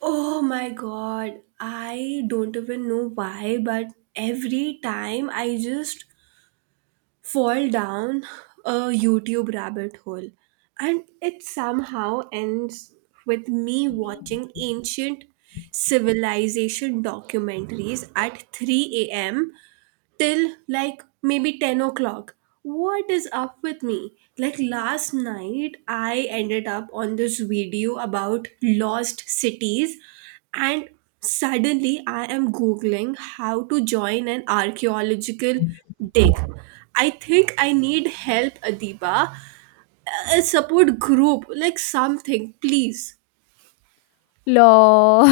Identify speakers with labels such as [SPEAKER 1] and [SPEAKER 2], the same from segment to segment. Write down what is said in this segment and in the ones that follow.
[SPEAKER 1] Oh my god, I don't even know why, but every time I just fall down a YouTube rabbit hole, and it somehow ends with me watching ancient civilization documentaries at 3 a.m till like maybe 10 o'clock. What is up with me? Like last night, I ended up on this video about lost cities, and suddenly I am Googling how to join an archaeological dig. I think I need help, Adiba. A support group, like something, please.
[SPEAKER 2] Lord,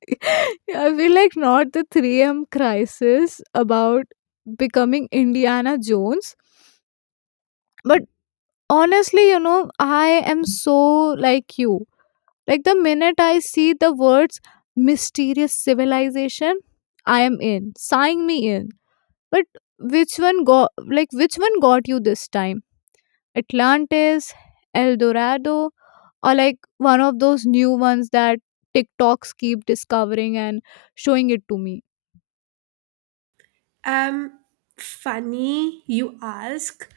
[SPEAKER 2] I feel like not the 3M crisis about becoming Indiana Jones. But honestly, you know, I am so like you. Like the minute I see the words mysterious civilization, I am in. Sign me in. But which one got you this time? Atlantis, El Dorado, or like one of those new ones that TikToks keep discovering and showing it to me.
[SPEAKER 1] Um, Funny you ask.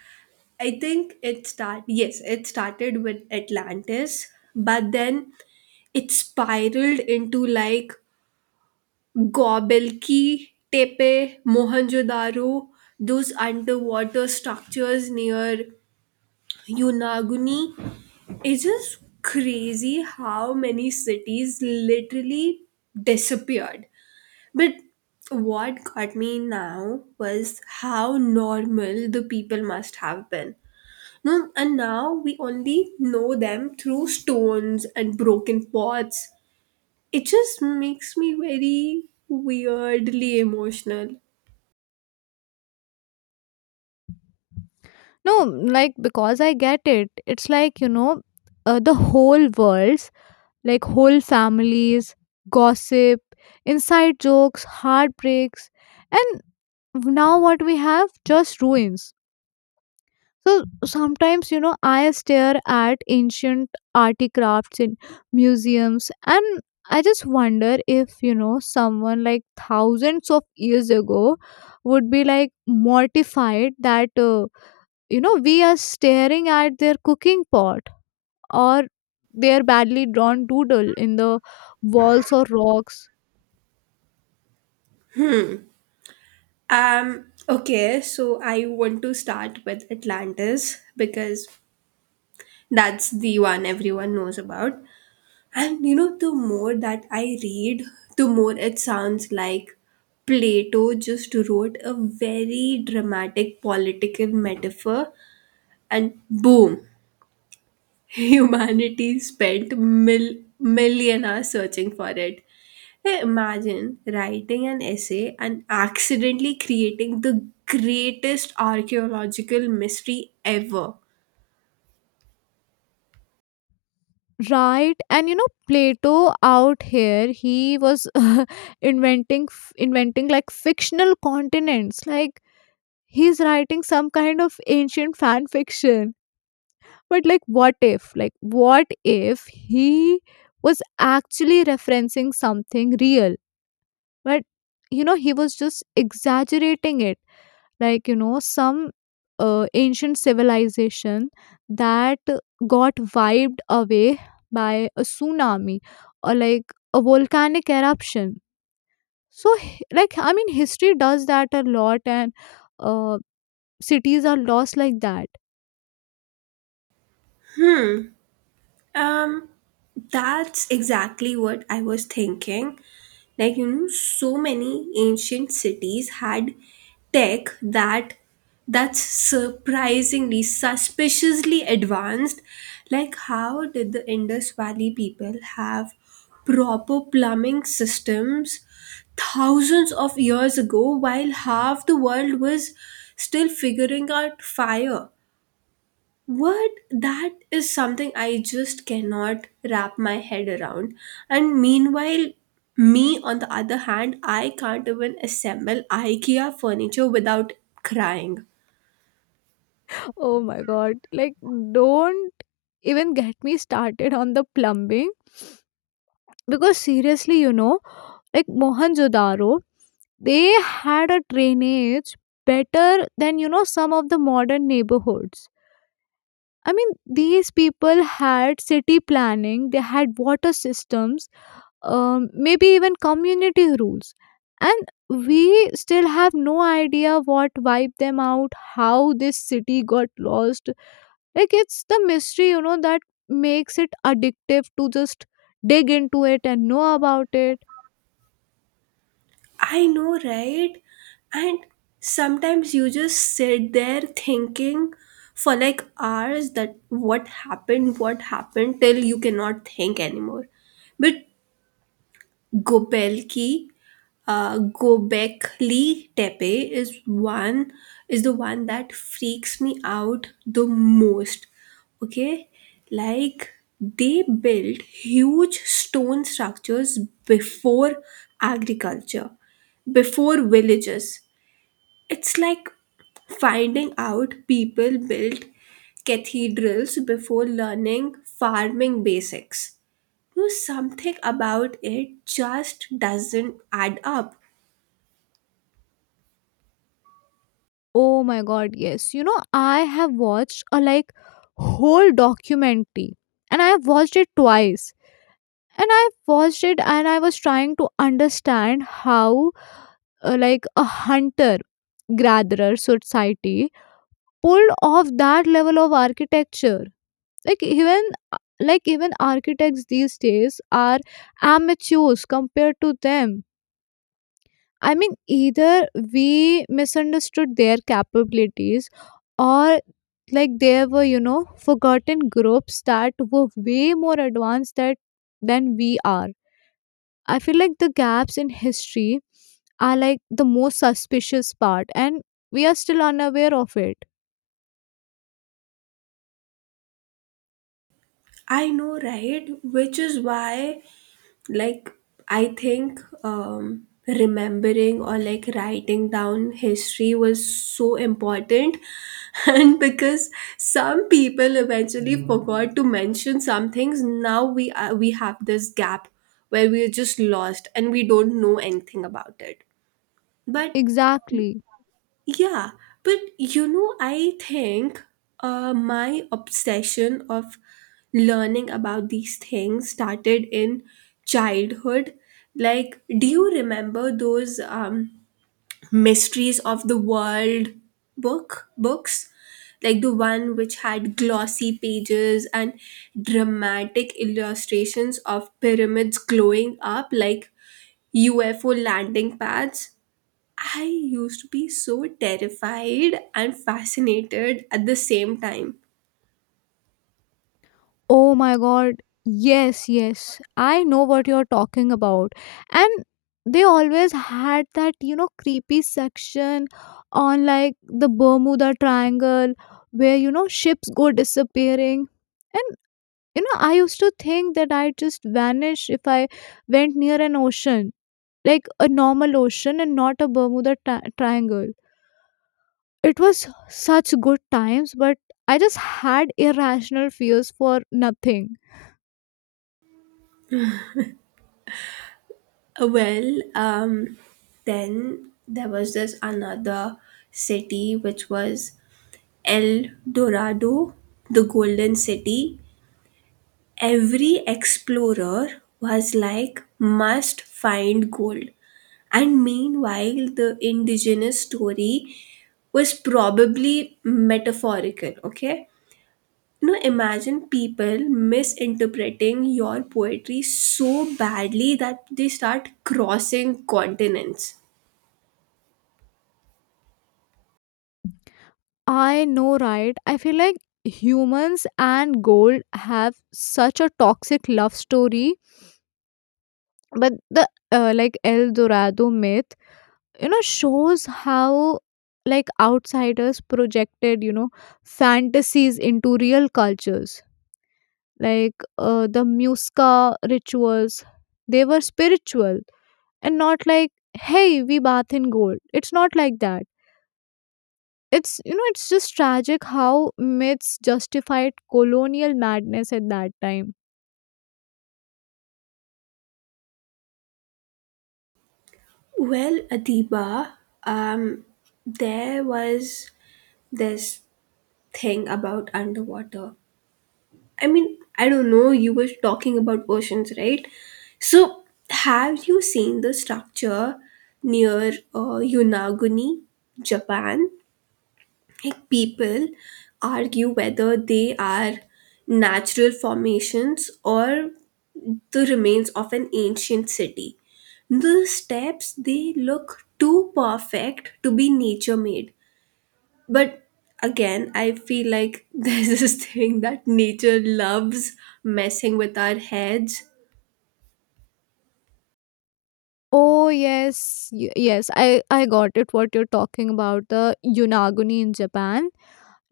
[SPEAKER 1] I think it start yes, It started with Atlantis, but then it spiraled into like Gobelki, Tepe, Mohenjo-daro, those underwater structures near Yunaguni. It's just crazy how many cities literally disappeared, but what got me now was how normal the people must have been. No, and now we only know them through stones and broken pots. It just makes me very weirdly emotional.
[SPEAKER 2] No, like because I get it. It's like, you know, the whole worlds, like whole families, gossip, inside jokes, heartbreaks, and now what we have just ruins. So sometimes, you know, I stare at ancient artifacts in museums and I just wonder if, you know, someone like thousands of years ago would be like mortified that, you know, we are staring at their cooking pot or their badly drawn doodle in the walls or rocks.
[SPEAKER 1] Um okay, so I want to start with Atlantis because that's the one everyone knows about. And you know, the more that I read, the more it sounds like Plato just wrote a very dramatic political metaphor, and boom, humanity spent million hours searching for it. Hey, imagine writing an essay and accidentally creating the greatest archaeological mystery ever.
[SPEAKER 2] Right, and you know Plato out here, he was inventing like fictional continents, like he's writing some kind of ancient fan fiction. But what if he was actually referencing something real, but you know he was just exaggerating it, like you know some ancient civilization that got wiped away by a tsunami or like a volcanic eruption. So like I mean, history does that a lot, and uh, cities are lost like that.
[SPEAKER 1] Hmm. Um, that's exactly what I was thinking. Like, you know, so many ancient cities had tech that's surprisingly suspiciously advanced. Like, how did the Indus Valley people have proper plumbing systems thousands of years ago while half the world was still figuring out fire? What? That is something I just cannot wrap my head around. And meanwhile, me on the other hand, I can't even assemble IKEA furniture without crying.
[SPEAKER 2] Oh my god, like don't even get me started on the plumbing, because seriously, you know, like Mohenjo-daro, they had a drainage better than you know some of the modern neighborhoods. I mean, these people had city planning, they had water systems, maybe even community rules, and we still have no idea what wiped them out, how this city got lost. Like it's the mystery, you know, that makes it addictive to just dig into it and know about it.
[SPEAKER 1] I know, right? And sometimes you just sit there thinking for like hours that what happened, till you cannot think anymore. But Gobelki, Gobekli Tepe is the one that freaks me out the most. Okay, like they built huge stone structures before agriculture, before villages. It's like finding out people built cathedrals before learning farming basics. You something about it just doesn't add up.
[SPEAKER 2] Oh my god, yes. You know, I have watched a like whole documentary and I have watched it 2 times. And I watched it and I was trying to understand how like a hunter gatherer society pulled off that level of architecture. Like even even architects these days are amateurs compared to them. I mean, either we misunderstood their capabilities or like there were, you know, forgotten groups that were way more advanced that than we are. I feel like the gaps in history are like the most suspicious part and we are still unaware of it.
[SPEAKER 1] I know, right? Which is why, like, I think remembering or like writing down history was so important. And because some people eventually forgot to mention some things, now we have this gap where we are just lost and we don't know anything about it. But
[SPEAKER 2] Exactly.
[SPEAKER 1] yeah, but you know, I think my obsession of learning about these things started in childhood. Like, do you remember those mysteries of the world books? Like the one which had glossy pages and dramatic illustrations of pyramids glowing up like UFO landing pads. I used to be so terrified and fascinated at the same time.
[SPEAKER 2] Oh my god. Yes, yes. I know what you're talking about. And they always had that, you know, creepy section on like the Bermuda Triangle where, you know, ships go disappearing. And, you know, I used to think that I'd just vanish if I went near an ocean, like a normal ocean and not a Triangle. It was such good times, but I just had irrational fears for nothing.
[SPEAKER 1] Well, um, then there was this another city which was El Dorado, the Golden City. Every explorer was like, must find gold. And meanwhile, the indigenous story was probably metaphorical, okay? No, imagine people misinterpreting your poetry so badly that they start crossing continents.
[SPEAKER 2] I know, right? I feel like humans and gold have such a toxic love story, but the like El Dorado myth, you know, shows how like outsiders projected, you know, fantasies into real cultures. Like the Muisca rituals, they were spiritual and not like, hey, we bath in gold. It's not like that. It's you know it's just tragic how myths justified colonial madness at that time.
[SPEAKER 1] Well, Adiba, um, there was this thing about underwater. I mean, I don't know, you were talking about oceans, right? So, have you seen the structure near Yonaguni, Japan? Like people argue whether they are natural formations or the remains of an ancient city. The steps they look too perfect to be nature made. But again, I feel like there's this thing that nature loves messing with our heads.
[SPEAKER 2] Oh yes, yes, I got it. What you're talking about, the Yunaguni in Japan,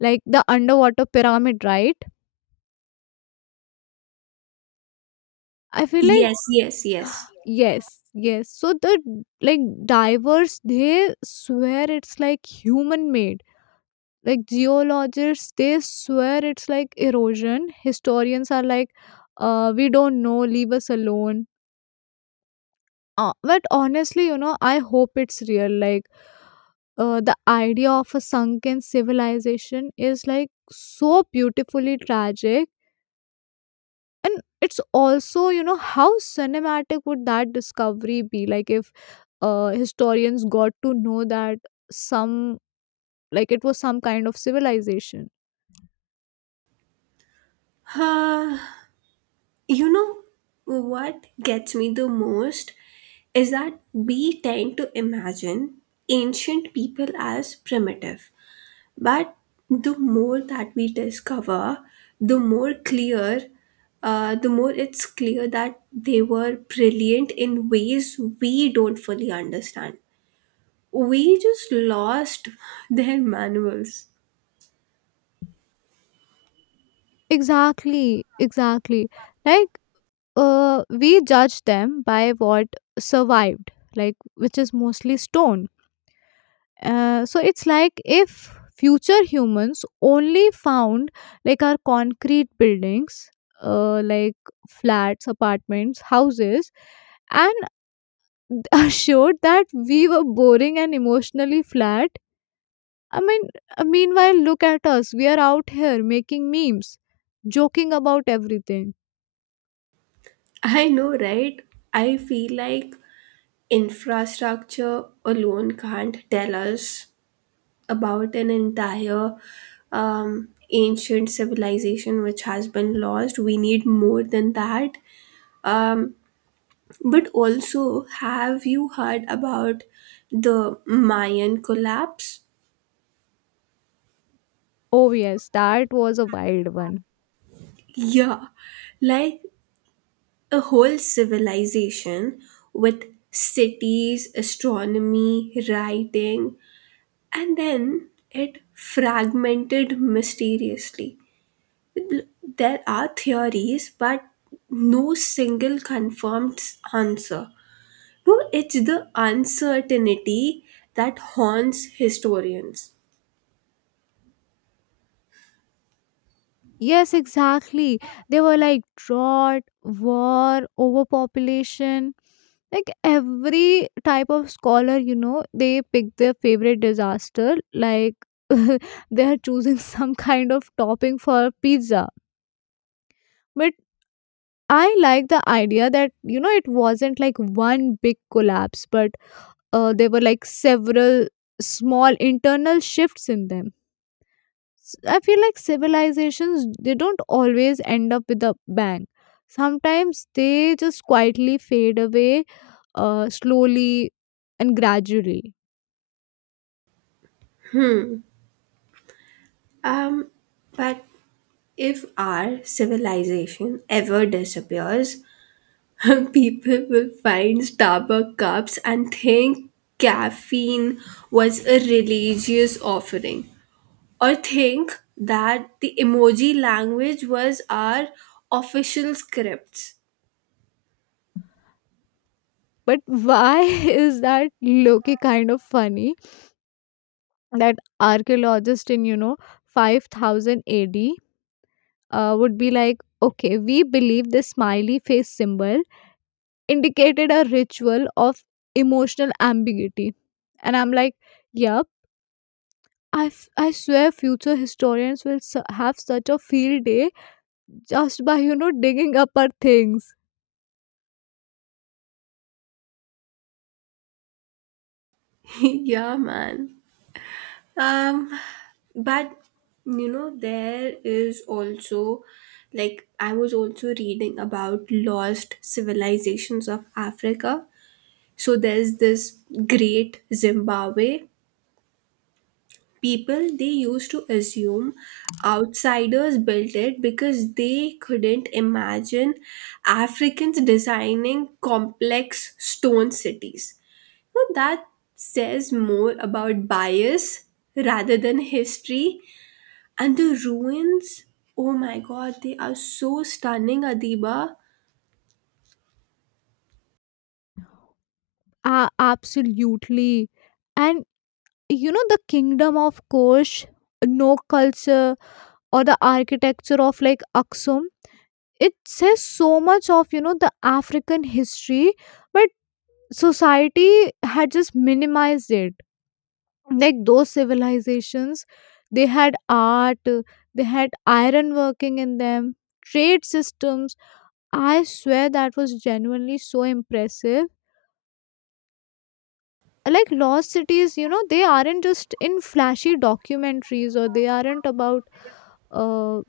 [SPEAKER 2] like the underwater pyramid, right? I feel like
[SPEAKER 1] Yes, yes, yes.
[SPEAKER 2] yes, yes. So the like divers, they swear it's like human made. Like geologists, they swear it's like erosion. Historians are like, we don't know, leave us alone. But honestly, you know, I hope it's real. Like, the idea of a sunken civilization is like so beautifully tragic. And it's also, you know, how cinematic would that discovery be? Like, if historians got to know that some, like, it was some kind of civilization.
[SPEAKER 1] You know what gets me the most is that we tend to imagine ancient people as primitive. But the more that we discover, the more clear, the more it's clear that they were brilliant in ways we don't fully understand. We just lost their manuals.
[SPEAKER 2] Exactly, exactly. Like, we judge them by what survived, like, which is mostly stone. So it's like if future humans only found like our concrete buildings, uh, like flats apartments houses, and assured that we were boring and emotionally flat. I mean, meanwhile, look at us, we are out here making memes, joking about everything.
[SPEAKER 1] I know, right? I feel like infrastructure alone can't tell us about an entire ancient civilization which has been lost. We need more than that. Um, but also, have you heard about the Mayan collapse?
[SPEAKER 2] Oh yes, that was a wild one.
[SPEAKER 1] Yeah, like a whole civilization with cities, astronomy, writing, and then it fragmented mysteriously. There are theories, but no single answer. No, it's the uncertainty that haunts historians.
[SPEAKER 2] Yes, exactly. They were like drought, war, overpopulation, like every type of scholar, you know, they pick their favorite disaster. Like they are choosing some kind of topping for pizza. But I like the idea that, you know, it wasn't like one big collapse, but there were like several small internal shifts in them. I feel like civilizations, they don't always end up with a bang. Sometimes they just quietly fade away, slowly and gradually.
[SPEAKER 1] Um, but if our civilization ever disappears, people will find Starbucks cups and think caffeine was a religious offering, or think that the emoji language was our official scripts.
[SPEAKER 2] But why is that Loki kind of funny? That archaeologist in you know 5000 A.D. Would be like, okay, we believe this smiley face symbol indicated a ritual of emotional ambiguity, and I'm like, yep. I swear future historians will have such a field day just by you know digging up our things.
[SPEAKER 1] Yeah, man. Um, but you know, there is also I was also reading about lost civilizations of Africa. So there's this great Zimbabwe people, they used to assume outsiders built it because they couldn't imagine Africans designing complex stone cities. Now that says more about bias rather than history. And the ruins, oh my god, they are so stunning, Adiba.
[SPEAKER 2] Ah, absolutely. And you know, the Kingdom of Kosh, no culture, or the architecture of like Aksum, it says so much of you know the African history. But society had just minimized it. Like those civilizations, they had art, they had iron working in them, trade systems. I swear that was genuinely so impressive. Like lost cities, you know, they aren't just in flashy documentaries, or they aren't about uh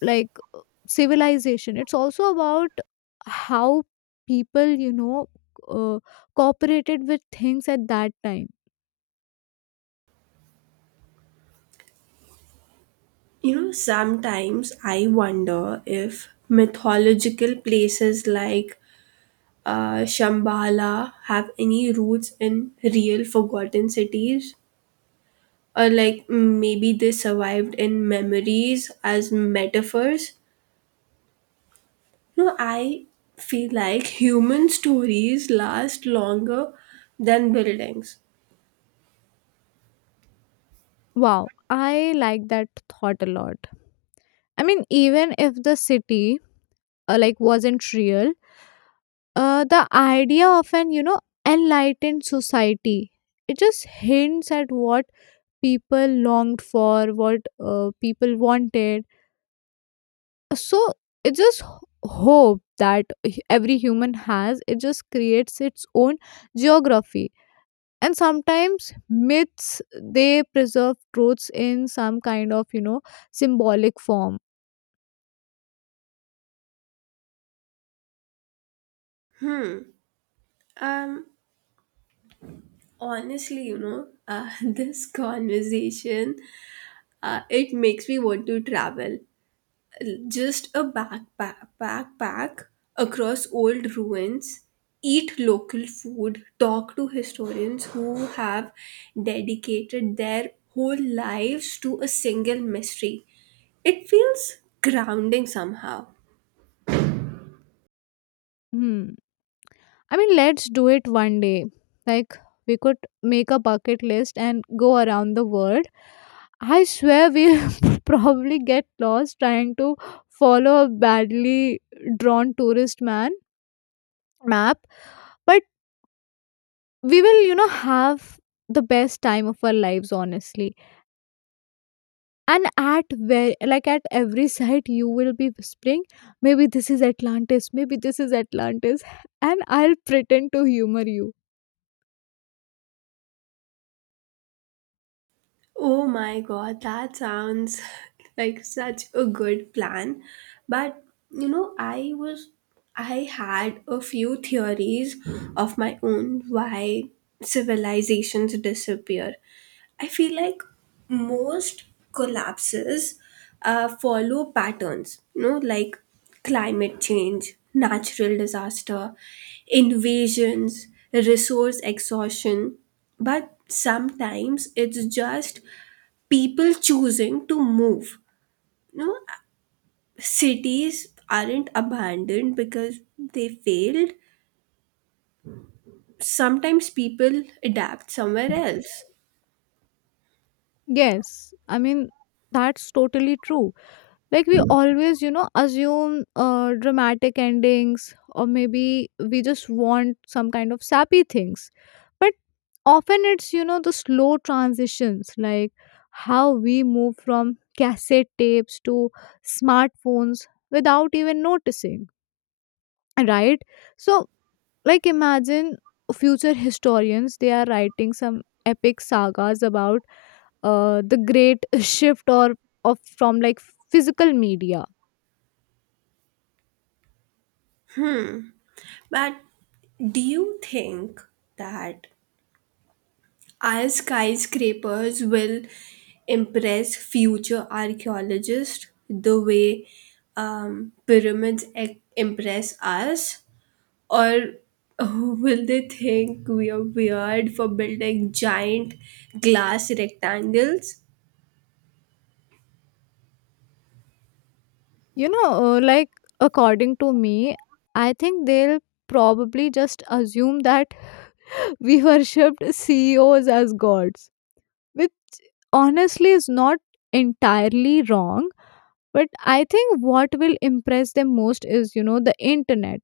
[SPEAKER 2] like uh, civilization, it's also about how people, you know, uh, cooperated with things at that time.
[SPEAKER 1] You know, sometimes I wonder if mythological places like Shambhala have any roots in real forgotten cities, or like maybe they survived in memories as metaphors. No, I feel like human stories last longer than buildings.
[SPEAKER 2] Wow, I like that thought a lot. I mean, even if the city like wasn't real, the idea of an you know enlightened society, it just hints at what people longed for, what people wanted. So it just hope that every human has. It just creates its own geography, and sometimes myths, they preserve truths in some kind of you know symbolic form.
[SPEAKER 1] Hmm. Um. Honestly, you know, this conversation, it makes me want to travel. Just a backpack across old ruins, eat local food, talk to historians who have dedicated their whole lives to a single mystery. It feels grounding somehow.
[SPEAKER 2] Hmm. I mean, let's do it one day. Like, we could make a bucket list and go around the world. I swear we'll probably get lost trying to follow a badly drawn tourist man map, but we will, you know, have the best time of our lives, honestly. And at where, like at every site you will be whispering, maybe this is Atlantis, maybe this is Atlantis, and I'll pretend to humor you.
[SPEAKER 1] Oh my god, that sounds like such a good plan. But you know, I had a few theories of my own why civilizations disappear. I feel like most collapses follow patterns, you know, like climate change, natural disaster, invasions, resource exhaustion, but sometimes it's just people choosing to move. You know, cities aren't abandoned because they failed. Sometimes people adapt somewhere else.
[SPEAKER 2] Yes, I mean, that's totally true. Like, we always, you know, assume dramatic endings, or maybe we just want some kind of sappy things. But often it's, you know, the slow transitions, like how we move from cassette tapes to smartphones without even noticing, right? So, like imagine future historians, they are writing some epic sagas about the great shift or of from like physical media.
[SPEAKER 1] But do you think that our skyscrapers will impress future archaeologists the way impress us? Or will they think we are weird for building giant glass rectangles?
[SPEAKER 2] You know, like according to me, I think they'll probably just assume that we worshipped CEOs as gods, which honestly is not entirely wrong. But I think what will impress them most is you know the internet.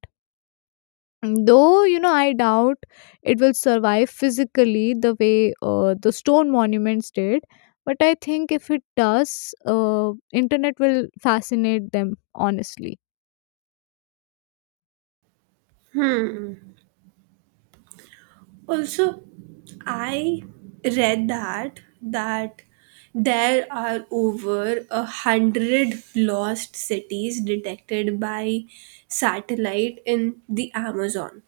[SPEAKER 2] Though, you know, I doubt it will survive physically the way the stone monuments did, but I think if it does, internet will fascinate them, honestly.
[SPEAKER 1] Also, I read that there are over a hundred lost cities detected by satellite in the Amazon.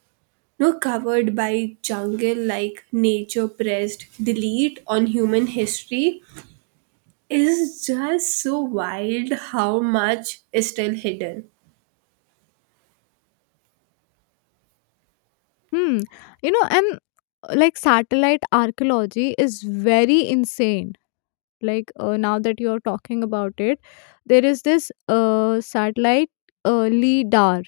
[SPEAKER 1] No, covered by jungle, like nature pressed delete on human history. Is just so wild how much is still hidden.
[SPEAKER 2] Hmm. You know, and like satellite archaeology is very insane. Like now that you're talking about it, there is this satellite LIDAR,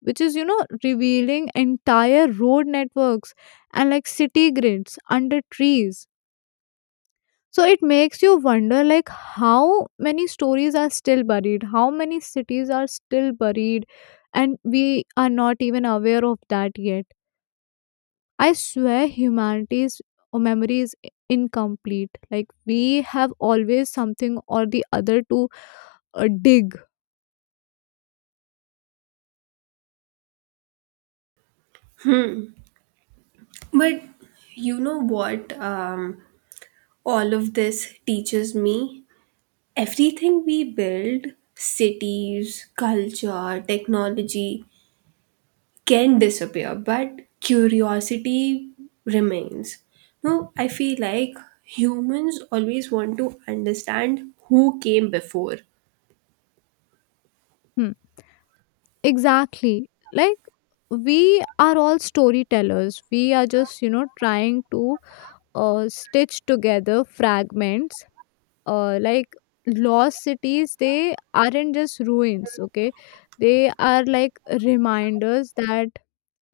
[SPEAKER 2] which is, you know, revealing entire road networks and like city grids under trees. So it makes you wonder like how many stories are still buried, how many cities are still buried and we are not even aware of that yet. I swear humanity's memory is incomplete. Like we have always something or the other to dig.
[SPEAKER 1] But you know what, all of this teaches me, everything we build, cities, culture, technology, can disappear, but curiosity remains. No, I feel like humans always want to understand who came before.
[SPEAKER 2] Hmm. Exactly. Like we are all storytellers. We are just, you know, trying to stitch together fragments. Like lost cities, they aren't just ruins, okay, they are like reminders that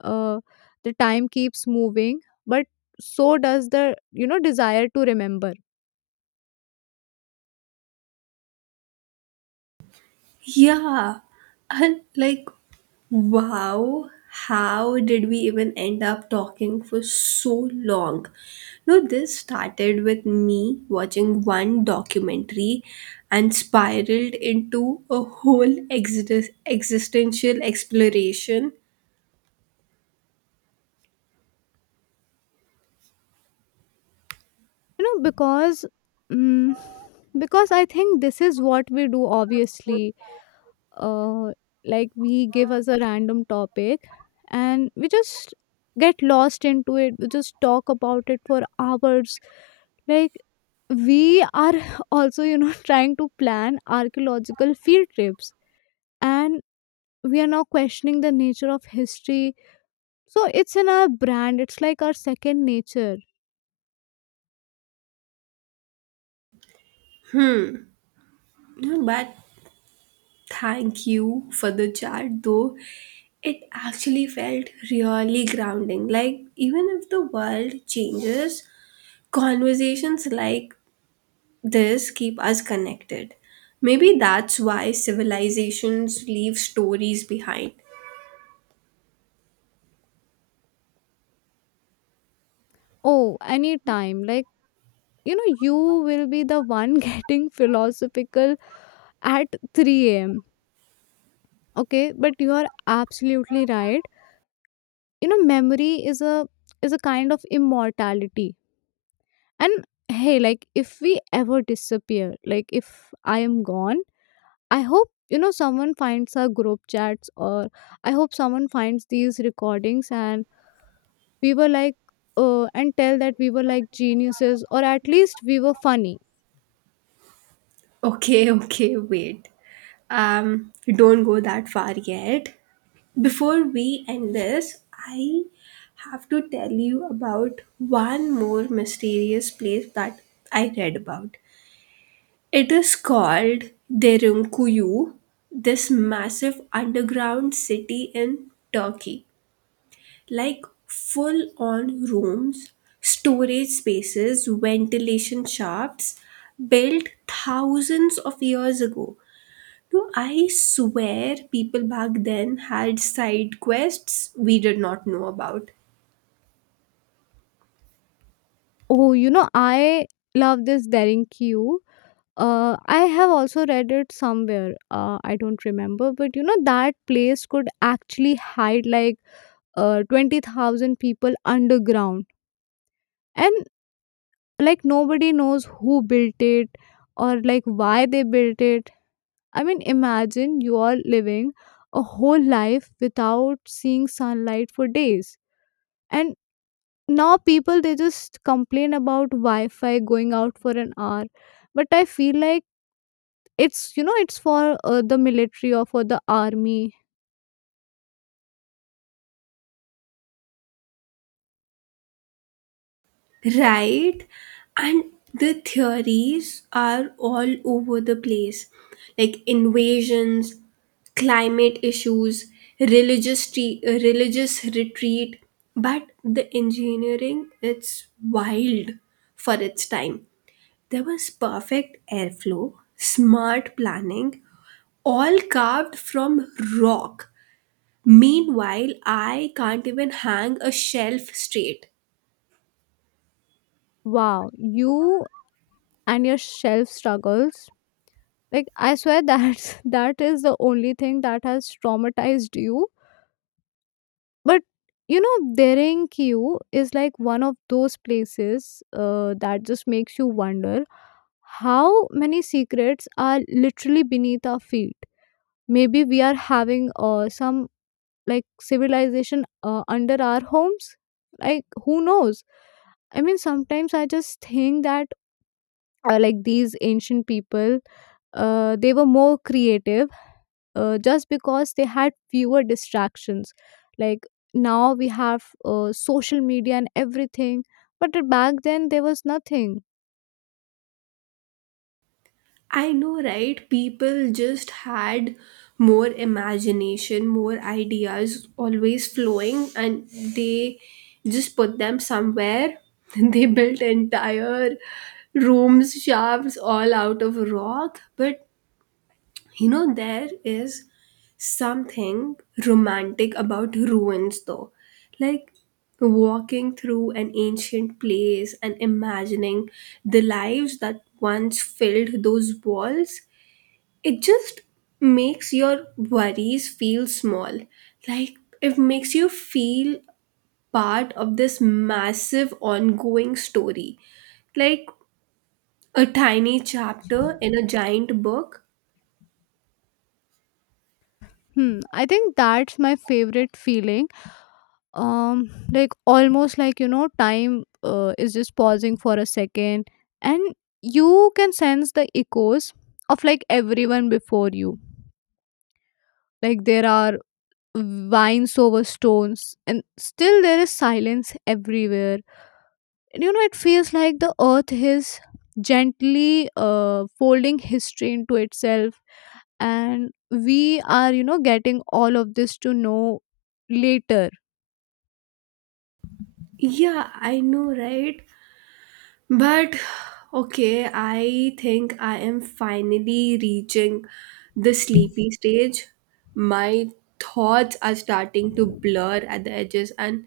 [SPEAKER 2] uh, the time keeps moving, but so does the you know desire to remember.
[SPEAKER 1] Yeah, and like, wow, how did we even end up talking for so long? No, this started with me watching one documentary and spiraled into a whole existential exploration.
[SPEAKER 2] You know because mm because I think this is what we do obviously. uh, like we give us a random topic and we just get lost into it, we just talk about it for hours. Like we are also you know trying to plan archaeological field trips, and we are now questioning the nature of history. So it's in our brand, it's like our second nature.
[SPEAKER 1] No, but thank you for the chat, though. It actually felt really grounding. Like, even if the world changes, conversations like this keep us connected. Maybe that's why civilizations leave stories behind.
[SPEAKER 2] Oh, anytime. Like, you know, you will be the one getting philosophical at 3 a.m. Okay, but you are absolutely right, you know memory is a kind of immortality. And hey, like if we ever disappear, like if I am gone, I hope you know someone finds our group chats, or I hope someone finds these recordings and we were like, and tell that we were like geniuses, or at least we were funny.
[SPEAKER 1] Okay, okay, wait, don't go that far yet. Before we end this, I have to tell you about one more mysterious place that I read about. It is called Derunkuyu, this massive underground city in Turkey. Like full on rooms, storage spaces, ventilation shafts built thousands of years ago. No, I swear people back then had side quests we did not know about.
[SPEAKER 2] Oh, you know, I love this Daring Q. I have also read it somewhere. I don't remember, but you know that place could actually hide like 20,000 people underground, and like nobody knows who built it or like why they built it. I mean, imagine you are living a whole life without seeing sunlight for days. And now people, they just complain about Wi-Fi going out for an hour, but I feel like it's you know it's for the military or for the army.
[SPEAKER 1] Right, and the theories are all over the place, like invasions, climate issues, religious retreat. But the engineering, it's wild for its time. There was perfect airflow, smart planning, all carved from rock. Meanwhile, I can't even hang a shelf straight.
[SPEAKER 2] Wow, you and your shelf struggles. Like I swear that that is the only thing that has traumatized you. But you know Derenkyu is like one of those places that just makes you wonder how many secrets are literally beneath our feet. Maybe we are having some like civilization under our homes, like who knows. I mean sometimes I just think that like these ancient people, they were more creative, just because they had fewer distractions. Like now we have social media and everything, but back then there was nothing.
[SPEAKER 1] I know, right? People just had more imagination, more ideas always flowing, and they just put them somewhere. They built entire rooms, shafts, all out of rock. But you know, there is something romantic about ruins, though. Like, walking through an ancient place and imagining the lives that once filled those walls, it just makes your worries feel small, like it makes you feel part of this massive ongoing story, like a tiny chapter in a giant book.
[SPEAKER 2] Hmm, I think that's my favorite feeling. Like almost like you know, time is just pausing for a second, and you can sense the echoes of like everyone before you. Like there are vines over stones, and still there is silence everywhere. You know it feels like the earth is gently folding history into itself and we are you know getting all of this to know later.
[SPEAKER 1] Yeah, I know, right. But okay, I think I am finally reaching the sleepy stage. My thoughts are starting to blur at the edges, and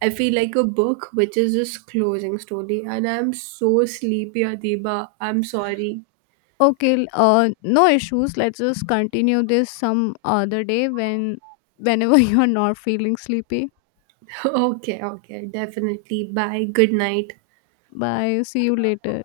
[SPEAKER 1] I feel like a book which is just closing slowly. And I'm so sleepy, Adiba. I'm sorry.
[SPEAKER 2] Okay, no issues, let's just continue this some other day when whenever you are not feeling sleepy.
[SPEAKER 1] Okay, okay, definitely. Bye. Good night.
[SPEAKER 2] Bye, see you later.